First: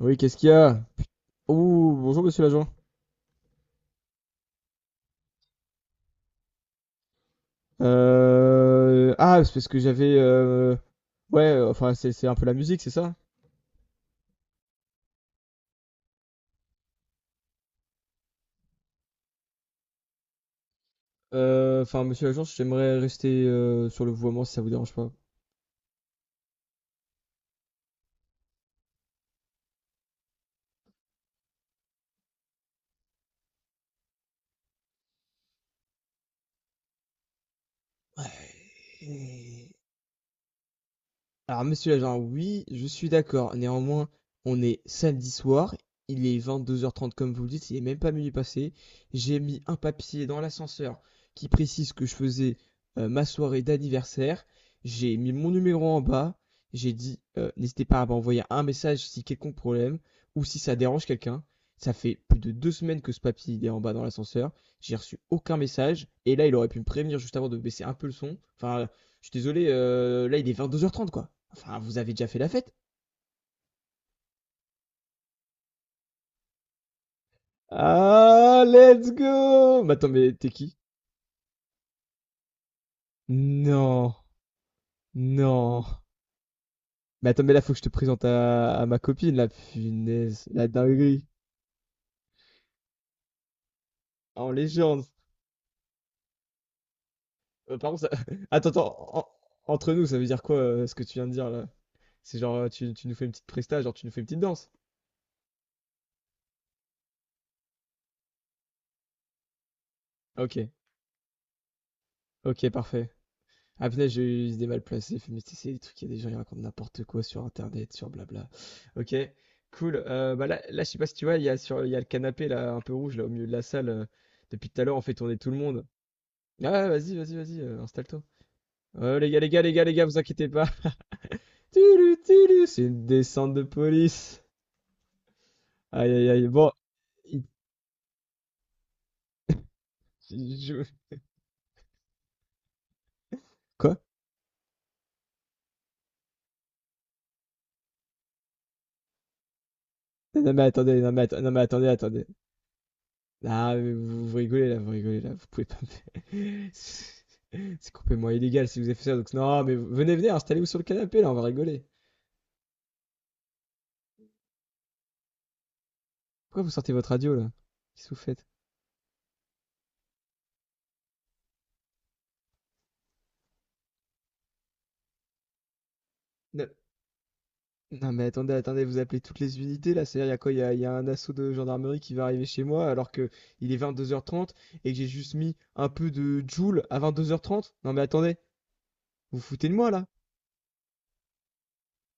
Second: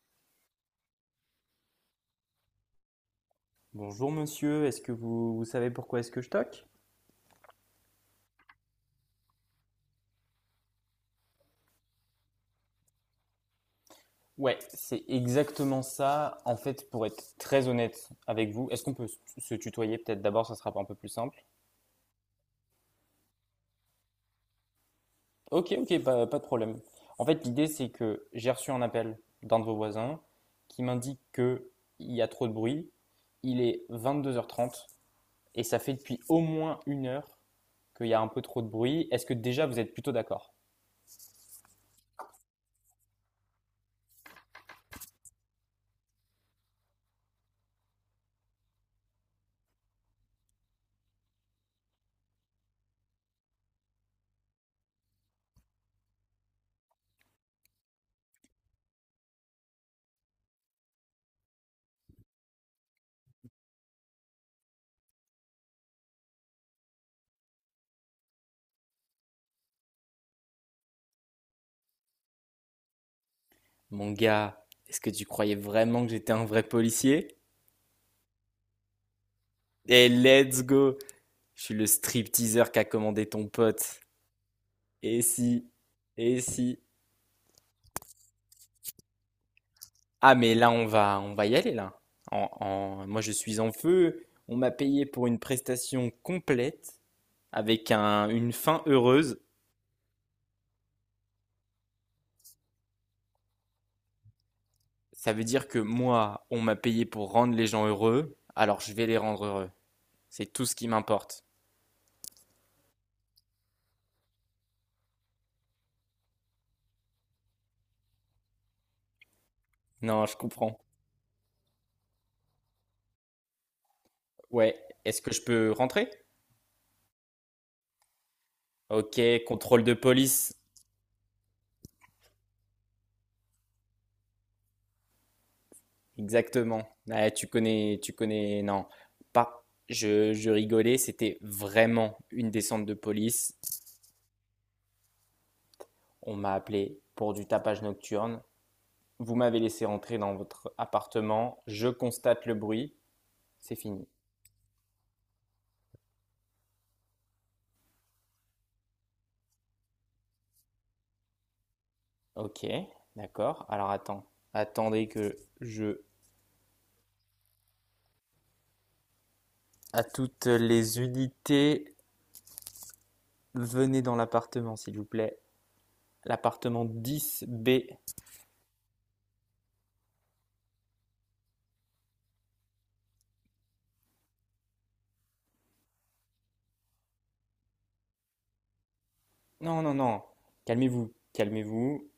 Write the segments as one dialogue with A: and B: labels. A: Oui, qu'est-ce qu'il y a? Oh, bonjour monsieur l'agent.
B: Bonjour monsieur, est-ce que vous, vous savez pourquoi est-ce que je toque?
A: Ah, c'est parce que j'avais... ouais, enfin c'est un peu la musique, c'est ça?
B: Ouais, c'est exactement ça. En fait, pour être très honnête avec vous, est-ce qu'on peut se tutoyer peut-être d'abord, ça sera un peu plus simple.
A: Enfin monsieur l'agent, j'aimerais rester sur le vouvoiement si ça vous dérange pas.
B: Ok, ok, pas de problème. En fait, l'idée c'est que j'ai reçu un appel d'un de vos voisins qui m'indique que il y a trop de bruit. Il est 22h30 et ça fait depuis au moins une heure qu'il y a un peu trop de bruit. Est-ce que déjà
A: Ouais.
B: vous êtes plutôt d'accord?
A: Alors, monsieur l'agent, oui, je suis d'accord. Néanmoins, on est samedi soir. Il est 22h30, comme vous le dites. Il est même pas minuit passé. J'ai mis un papier dans l'ascenseur qui précise que je faisais ma soirée d'anniversaire. J'ai mis mon numéro en bas. J'ai dit, n'hésitez pas à m'envoyer un message si quelconque problème ou si ça dérange quelqu'un. Ça fait plus de 2 semaines que ce papier il est en bas dans l'ascenseur. J'ai reçu aucun message. Et là, il aurait pu me prévenir juste avant de baisser un peu le son. Enfin, je suis désolé, là, il est 22h30, quoi. Enfin, vous avez déjà fait la fête?
B: Mon gars, est-ce que tu croyais vraiment que j'étais un vrai policier?
A: Ah, let's go! Mais attends,
B: Et
A: mais t'es
B: let's
A: qui?
B: go! Je suis le stripteaseur qu'a commandé ton pote.
A: Non,
B: Et si,
A: non.
B: et si.
A: Mais attends, mais là, faut que je te présente à ma copine, la
B: Ah,
A: punaise,
B: mais
A: la
B: là, on va,
A: dinguerie.
B: on va y aller, là. Moi, je suis en feu.
A: En
B: On m'a
A: légende.
B: payé pour une prestation complète,
A: Par
B: avec
A: contre, ça...
B: un- une
A: attends,
B: fin
A: attends,
B: heureuse.
A: entre nous, ça veut dire quoi ce que tu viens de dire là? C'est genre, tu nous fais une petite presta, genre tu nous fais une petite danse?
B: Ça veut dire que moi, on m'a payé pour rendre les gens heureux, alors je vais les rendre heureux. C'est
A: Ok,
B: tout ce qui m'importe.
A: ok, parfait. Ah punaise, j'ai eu des mal placés, mais tu sais, c'est des trucs, il y a des gens qui racontent n'importe quoi sur internet, sur blabla. Ok, cool.
B: Non, je
A: Bah là,
B: comprends.
A: là, je sais pas si tu vois, il y a le canapé là, un peu rouge là au milieu de la salle. Depuis
B: Ouais,
A: tout à l'heure, on fait
B: est-ce que
A: tourner
B: je
A: tout le
B: peux
A: monde.
B: rentrer?
A: Ah ouais, vas-y, vas-y, vas-y, installe-toi.
B: Ok,
A: Les gars, les gars, les
B: contrôle
A: gars, les
B: de
A: gars, vous inquiétez
B: police.
A: pas. Tulu, tulu, c'est une descente de police. Aïe, aïe, aïe. Bon,
B: Exactement. Ouais,
A: il-
B: tu connais, tu connais. Non, pas. Je
A: je-
B: rigolais. C'était vraiment une descente de police.
A: quoi?
B: On m'a appelé pour du tapage nocturne. Vous m'avez laissé entrer dans
A: Non mais
B: votre
A: attendez, non mais
B: appartement. Je
A: attendez, attendez.
B: constate le bruit.
A: Ah
B: C'est
A: mais
B: fini.
A: vous, vous rigolez là, vous rigolez là, vous pouvez pas. me- C'est complètement illégal si vous avez fait ça. Donc, non, mais venez, venez, installez-vous sur le canapé, là, on va rigoler.
B: Ok, d'accord. Alors attends. Attendez que je.
A: Pourquoi vous sortez votre radio, là? Qu'est-ce que vous faites?
B: À toutes les unités, venez dans l'appartement, s'il vous plaît.
A: Non,
B: L'appartement 10B.
A: non, mais attendez, attendez, vous appelez toutes les unités, là. C'est-à-dire, il y a quoi? Il y a un assaut de gendarmerie qui va arriver chez moi alors que il est 22h30 et que j'ai juste mis un peu de Joule à 22h30? Non, mais attendez, vous vous foutez de
B: Non,
A: moi,
B: non,
A: là?
B: non. Calmez-vous. Calmez-vous.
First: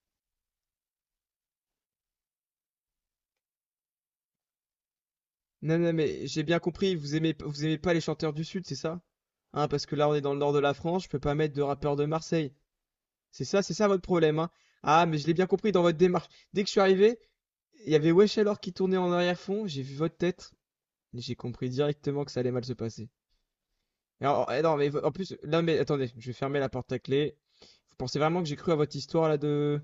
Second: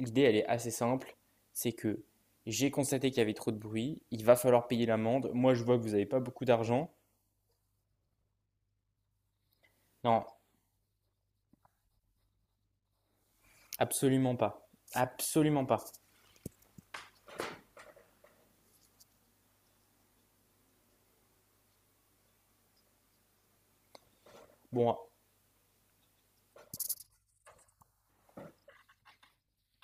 B: L'idée, elle est assez simple. C'est que j'ai constaté qu'il y avait trop de bruit. Il va falloir payer l'amende. Moi, je vois
A: Non,
B: que vous
A: non,
B: n'avez pas
A: mais j'ai
B: beaucoup
A: bien
B: d'argent.
A: compris, vous aimez pas les chanteurs du Sud, c'est ça? Hein, parce que là, on est
B: Non,
A: dans le nord de la France, je peux pas mettre de rappeurs de Marseille. C'est ça votre
B: absolument
A: problème, hein.
B: pas.
A: Ah, mais je l'ai bien
B: Absolument
A: compris dans
B: pas.
A: votre démarche. Dès que je suis arrivé, il y avait Wesh alors qui tournait en arrière-fond, j'ai vu votre tête, et j'ai compris directement que ça allait mal se passer. Et alors, eh non, mais
B: Bon,
A: en plus, là, mais attendez, je vais fermer la porte à clé. Vous pensez vraiment que j'ai cru à votre histoire là de.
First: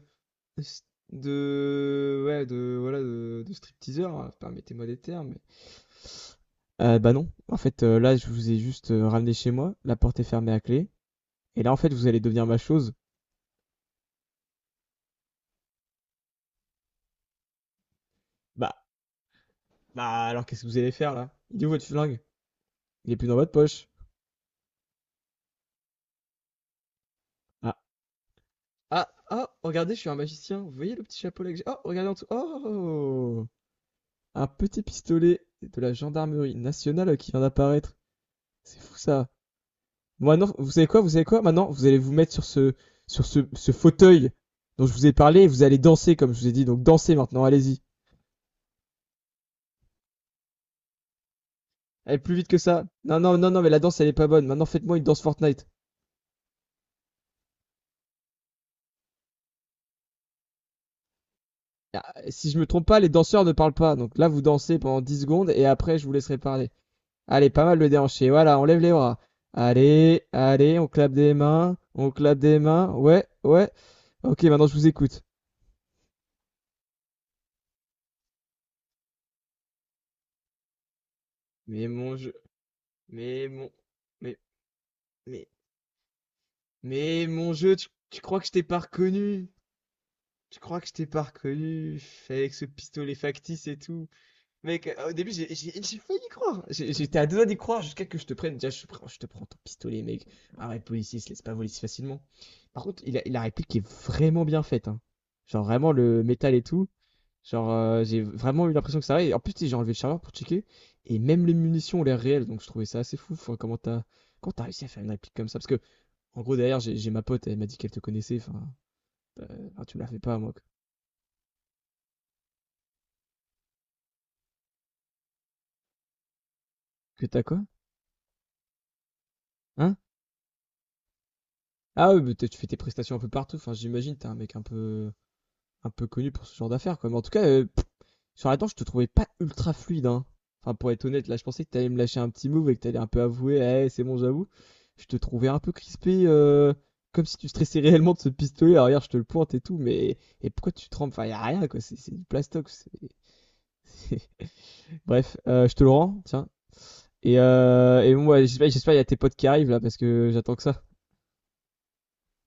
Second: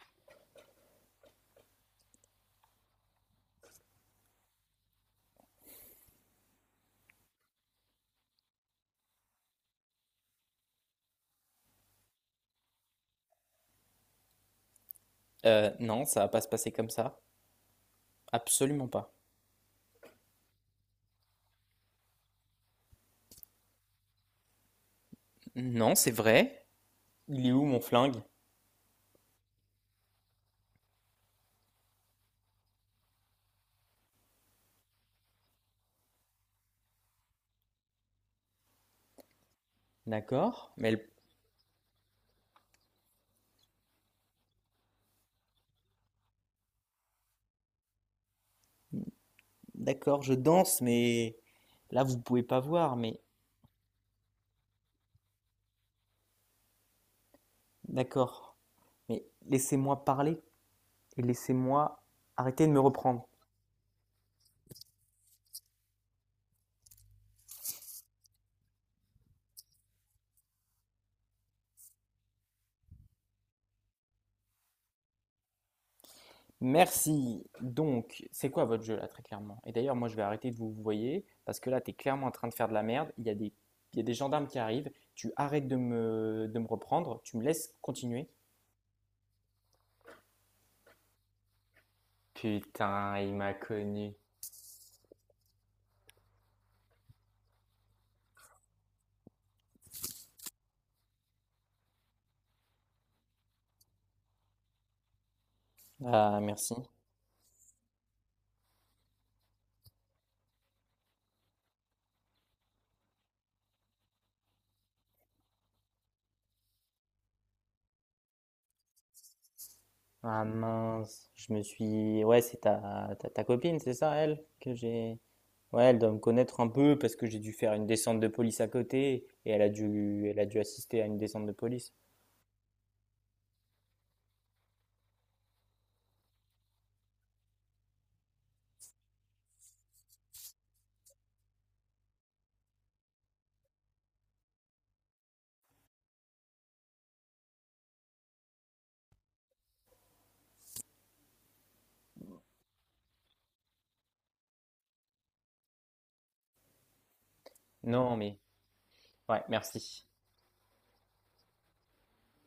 A: Ouais, de. Voilà, de stripteaseur, hein, permettez-moi des termes. Bah non, en fait, là, je vous ai juste ramené chez moi, la porte est fermée à clé, et là, en fait, vous allez devenir ma chose.
B: non, ça va pas se passer comme ça.
A: Bah,
B: Absolument pas.
A: bah alors qu'est-ce que vous allez faire là? Il est où votre flingue? Il est plus dans votre poche.
B: Non, c'est vrai. Il est où
A: Ah.
B: mon flingue?
A: Ah, oh, regardez, je suis un magicien. Vous voyez le petit chapeau là que j'ai? Oh, regardez en dessous. Oh, un petit pistolet de la gendarmerie nationale qui vient d'apparaître. C'est fou ça. Bon, maintenant, vous
B: D'accord.
A: savez quoi? Vous savez quoi? Maintenant, vous allez vous mettre sur ce fauteuil dont je vous ai parlé et vous allez danser comme je vous ai dit. Donc dansez maintenant, allez-y.
B: D'accord, je danse, mais là,
A: Allez
B: vous
A: plus
B: pouvez
A: vite que
B: pas
A: ça.
B: voir.
A: Non,
B: Mais
A: non, non, non, mais la danse elle est pas bonne. Maintenant, faites-moi une danse Fortnite.
B: d'accord. Mais laissez-moi parler et laissez-moi
A: Ah, si je me
B: arrêter de me
A: trompe pas, les
B: reprendre.
A: danseurs ne parlent pas. Donc là, vous dansez pendant 10 secondes et après, je vous laisserai parler. Allez, pas mal le déhanché. Voilà, on lève les bras. Allez, allez, on clappe des mains, on clappe des mains. Ouais, ouais. Ok, maintenant je vous écoute.
B: Merci. Donc, c'est quoi votre jeu là, très clairement? Et d'ailleurs, moi, je vais arrêter de vous parce que là,
A: Mais
B: t'es
A: mon
B: clairement en
A: jeu,
B: train de faire de la merde. Il y a
A: mais
B: des,
A: mon,
B: il y a des
A: mais,
B: gendarmes qui arrivent. Tu
A: mais,
B: arrêtes de me reprendre.
A: mais
B: Tu me
A: mon
B: laisses
A: jeu, tu
B: continuer.
A: crois que je t'ai pas reconnu? Tu crois que je t'ai pas reconnu avec ce pistolet
B: Putain, il m'a
A: factice et tout?
B: connu.
A: Mec, au début, j'ai failli y croire. J'étais à deux doigts d'y croire jusqu'à que je te prenne. Déjà, je te prends ton pistolet, mec. Arrête, policier, se laisse pas voler si facilement. Par contre, la réplique est vraiment bien faite, hein. Genre, vraiment, le
B: Ah,
A: métal et
B: merci.
A: tout. Genre, j'ai vraiment eu l'impression que ça allait. En plus, tu sais, j'ai enlevé le chargeur pour checker. Et même les munitions ont l'air réelles. Donc, je trouvais ça assez fou. Enfin, comment t'as réussi à faire une réplique comme ça? Parce que, en gros, derrière, j'ai ma pote. Elle m'a dit qu'elle te connaissait. Enfin, ah, tu me la fais pas,
B: Ah
A: moi.
B: mince, je me suis. Ouais, c'est ta copine, c'est ça, elle, que j'ai. Ouais, elle doit me connaître un peu parce
A: Que
B: que j'ai
A: t'as
B: dû
A: quoi?
B: faire une descente de police à côté et elle a
A: Hein?
B: dû, elle a dû assister à une descente de police.
A: Ah oui, mais tu fais tes prestations un peu partout. Enfin, j'imagine, t'es un mec un peu connu pour ce genre d'affaires, quoi. Mais en tout cas, sur la danse, je te trouvais pas ultra fluide, hein. Enfin, pour être honnête, là, je pensais que t'allais me lâcher un petit move et que t'allais un peu avouer: «Eh, c'est bon, j'avoue». Je te trouvais un peu crispé, comme si tu stressais réellement de ce pistolet. Alors regarde, je te le pointe et tout, mais et pourquoi tu trembles? Enfin, y a rien, quoi, c'est du plastox c'est bref, je te le rends, tiens. Et
B: Non,
A: bon,
B: mais
A: ouais, j'espère il y a tes potes
B: ouais,
A: qui arrivent, là, parce
B: merci.
A: que j'attends que ça.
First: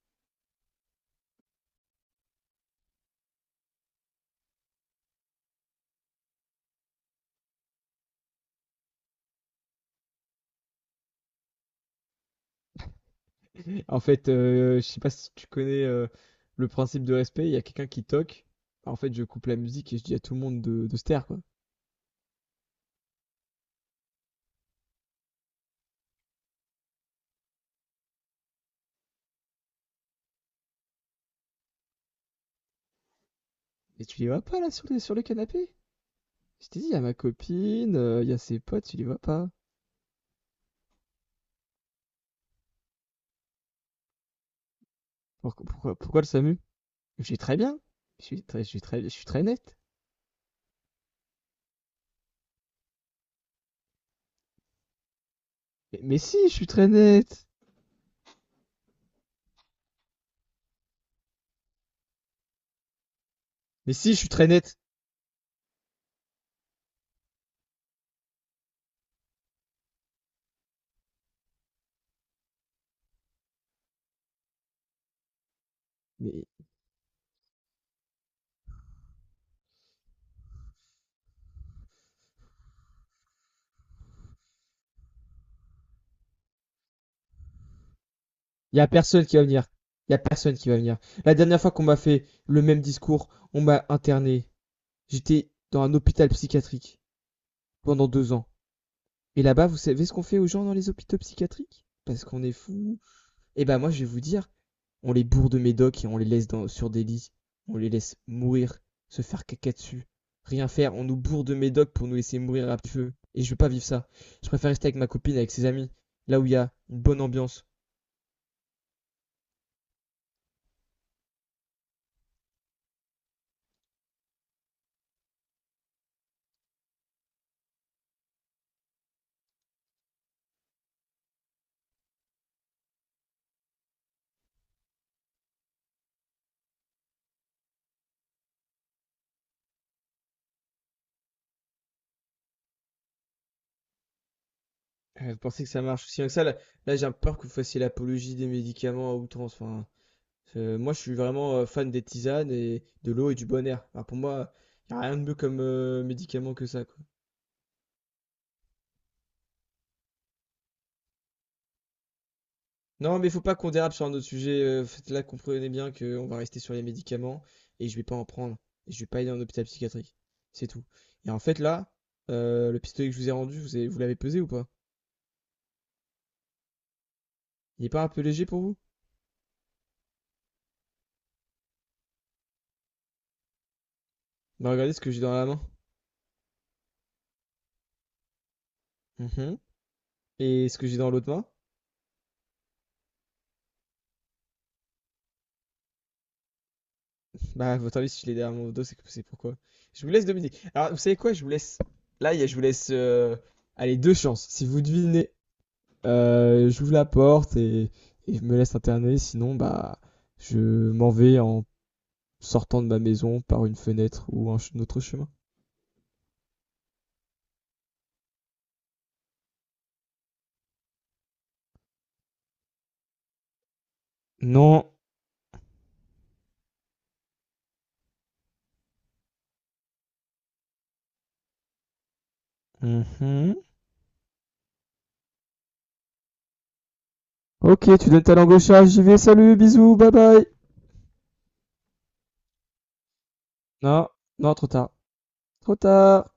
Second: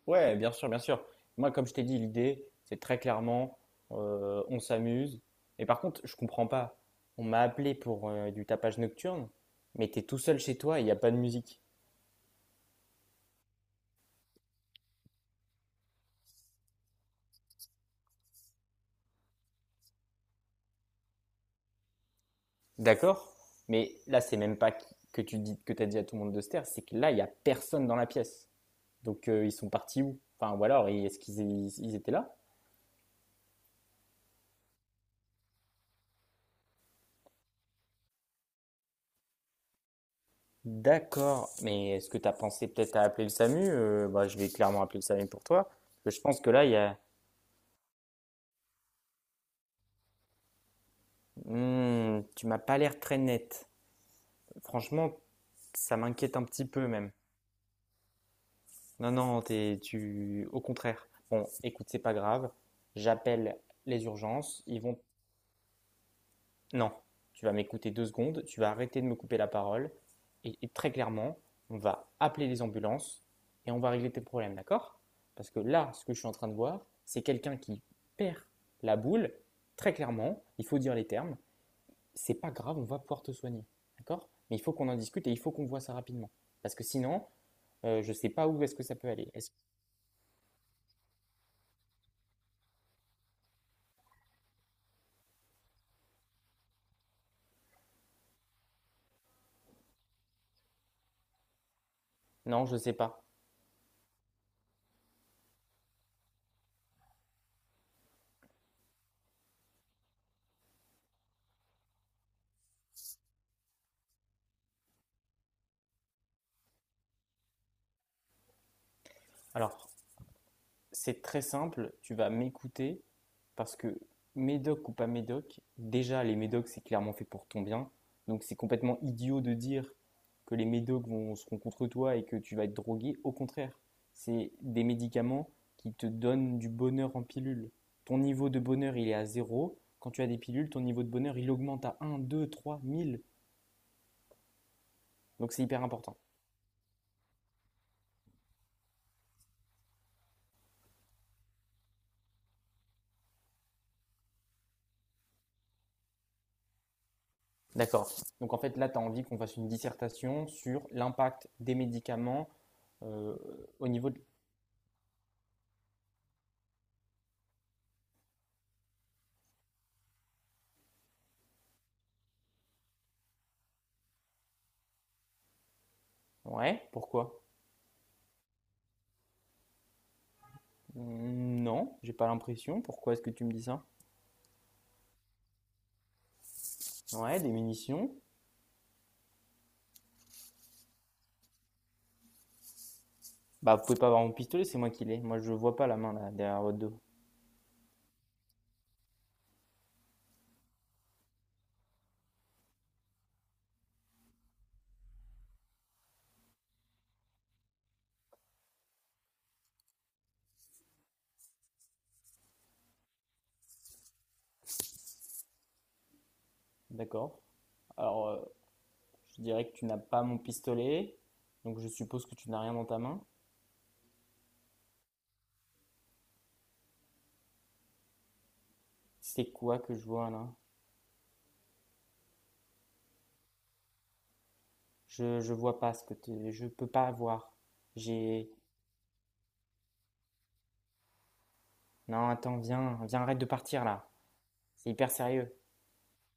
B: Ouais, bien sûr, bien sûr. Moi, comme je t'ai dit, l'idée, c'est très clairement, on s'amuse. Et par contre, je comprends pas. On m'a appelé pour du tapage nocturne, mais t'es tout seul chez toi et il n'y a pas de musique.
A: En fait, je sais pas si tu connais le principe de respect, il y a quelqu'un qui toque. En fait, je coupe la musique et je dis à tout le monde de se taire, quoi.
B: D'accord? Mais là, c'est même pas que tu dis, que t'as dit à tout le monde de se taire, c'est que là, il n'y a personne dans la pièce. Donc, ils sont partis où? Enfin, ou alors, est-ce qu'ils ils- ils étaient là?
A: Et tu les vois pas là sur le canapé? Je t'ai dit, il y a ma copine, il y a ses potes, tu les vois pas.
B: D'accord, mais est-ce que tu as pensé peut-être à appeler le SAMU? Bah, je vais clairement appeler le SAMU pour
A: Pourquoi,
B: toi.
A: pourquoi,
B: Parce que
A: pourquoi
B: je
A: le
B: pense que
A: SAMU?
B: là, il y a.
A: Je suis très bien. Je suis très, je suis très, je suis très net.
B: Hmm, tu m'as pas l'air très net. Franchement, ça
A: Mais
B: m'inquiète
A: si,
B: un
A: je
B: petit
A: suis
B: peu
A: très
B: même.
A: net.
B: Non, non, tu, au contraire. Bon, écoute, c'est pas grave. J'appelle
A: Mais
B: les
A: si, je suis très
B: urgences.
A: net.
B: Ils vont. Non, tu vas m'écouter deux secondes. Tu vas arrêter de me couper la parole. Et très clairement, on va appeler les ambulances et on va régler tes problèmes, d'accord? Parce que là, ce que je suis en
A: Mais
B: train de voir, c'est quelqu'un qui perd la boule. Très clairement, il faut dire les termes. C'est pas grave, on va pouvoir te soigner. D'accord? Mais il faut qu'on en discute et il faut qu'on voit ça rapidement. Parce que sinon, je ne sais pas où est-ce
A: il y
B: que
A: a
B: ça peut
A: personne
B: aller.
A: qui va venir. Il y a personne qui va venir. La dernière fois qu'on m'a fait le même discours, on m'a interné. J'étais dans un hôpital psychiatrique pendant 2 ans. Et là-bas, vous savez ce qu'on fait aux gens dans les hôpitaux psychiatriques? Parce qu'on est
B: Non, je ne sais
A: fous.
B: pas.
A: Eh ben moi, je vais vous dire, on les bourre de médoc et on les laisse dans, sur des lits. On les laisse mourir, se faire caca dessus. Rien faire, on nous bourre de médoc pour nous laisser mourir à petit feu. Et je veux pas vivre ça. Je préfère rester avec ma copine, avec ses amis, là où il y a une bonne ambiance.
B: Alors, c'est très simple, tu vas m'écouter. Parce que médoc ou pas médoc, déjà les médocs c'est clairement fait pour ton bien. Donc c'est complètement idiot de dire que les médocs vont, seront contre toi et que tu vas être drogué. Au contraire, c'est des médicaments qui te donnent du bonheur en pilule. Ton niveau de bonheur il est à zéro. Quand tu as des pilules, ton niveau de bonheur il augmente à un, 2, 3, mille.
A: Vous
B: Donc
A: pensez
B: c'est
A: que ça
B: hyper
A: marche
B: important.
A: aussi bien que ça? Là, là, j'ai peur que vous fassiez l'apologie des médicaments à outrance. Enfin, moi, je suis vraiment fan des tisanes et de l'eau et du bon air. Alors, pour moi, il n'y a rien de mieux comme médicament que ça, quoi.
B: D'accord. Donc en fait là tu as envie qu'on fasse une dissertation sur l'impact des médicaments
A: Non, mais il
B: euh,
A: faut pas qu'on
B: au
A: dérape sur
B: niveau
A: un
B: de...
A: autre sujet. Là, comprenez bien qu'on va rester sur les médicaments et je vais pas en prendre. Et je vais pas aller en hôpital psychiatrique. C'est tout. Et en fait, là, le pistolet que je vous ai rendu, vous l'avez pesé ou pas?
B: Ouais, pourquoi?
A: Il est pas un peu léger pour vous?
B: Mmh, non, j'ai pas l'impression. Pourquoi est-ce que tu me dis ça?
A: Bah, regardez ce que j'ai dans la main.
B: Ouais, des munitions.
A: Mhm. Et ce que j'ai dans l'autre main.
B: Bah, vous pouvez pas avoir mon pistolet, c'est moi qui l'ai. Moi, je vois pas la main là, derrière votre dos.
A: Bah, votre avis, si je l'ai derrière mon dos, c'est pourquoi. Je vous laisse deviner. Alors, vous savez quoi? Je vous laisse. Là, je vous laisse. Allez, deux chances. Si vous devinez, j'ouvre la porte et je me laisse interner. Sinon, bah, je m'en vais en sortant de ma maison par une fenêtre ou un autre chemin.
B: D'accord. Alors, je dirais que tu n'as pas mon pistolet, donc je suppose que tu n'as rien dans ta main.
A: Non.
B: C'est quoi que je vois là?
A: Mhm.
B: Je vois pas ce que tu... Je peux pas voir.
A: Ok, tu donnes ta
B: J'ai...
A: langue au chat. J'y vais. Salut, bisous, bye bye.
B: Non, attends, viens, viens, arrête de partir
A: Non,
B: là.
A: non, trop tard.
B: C'est hyper sérieux.
A: Trop tard.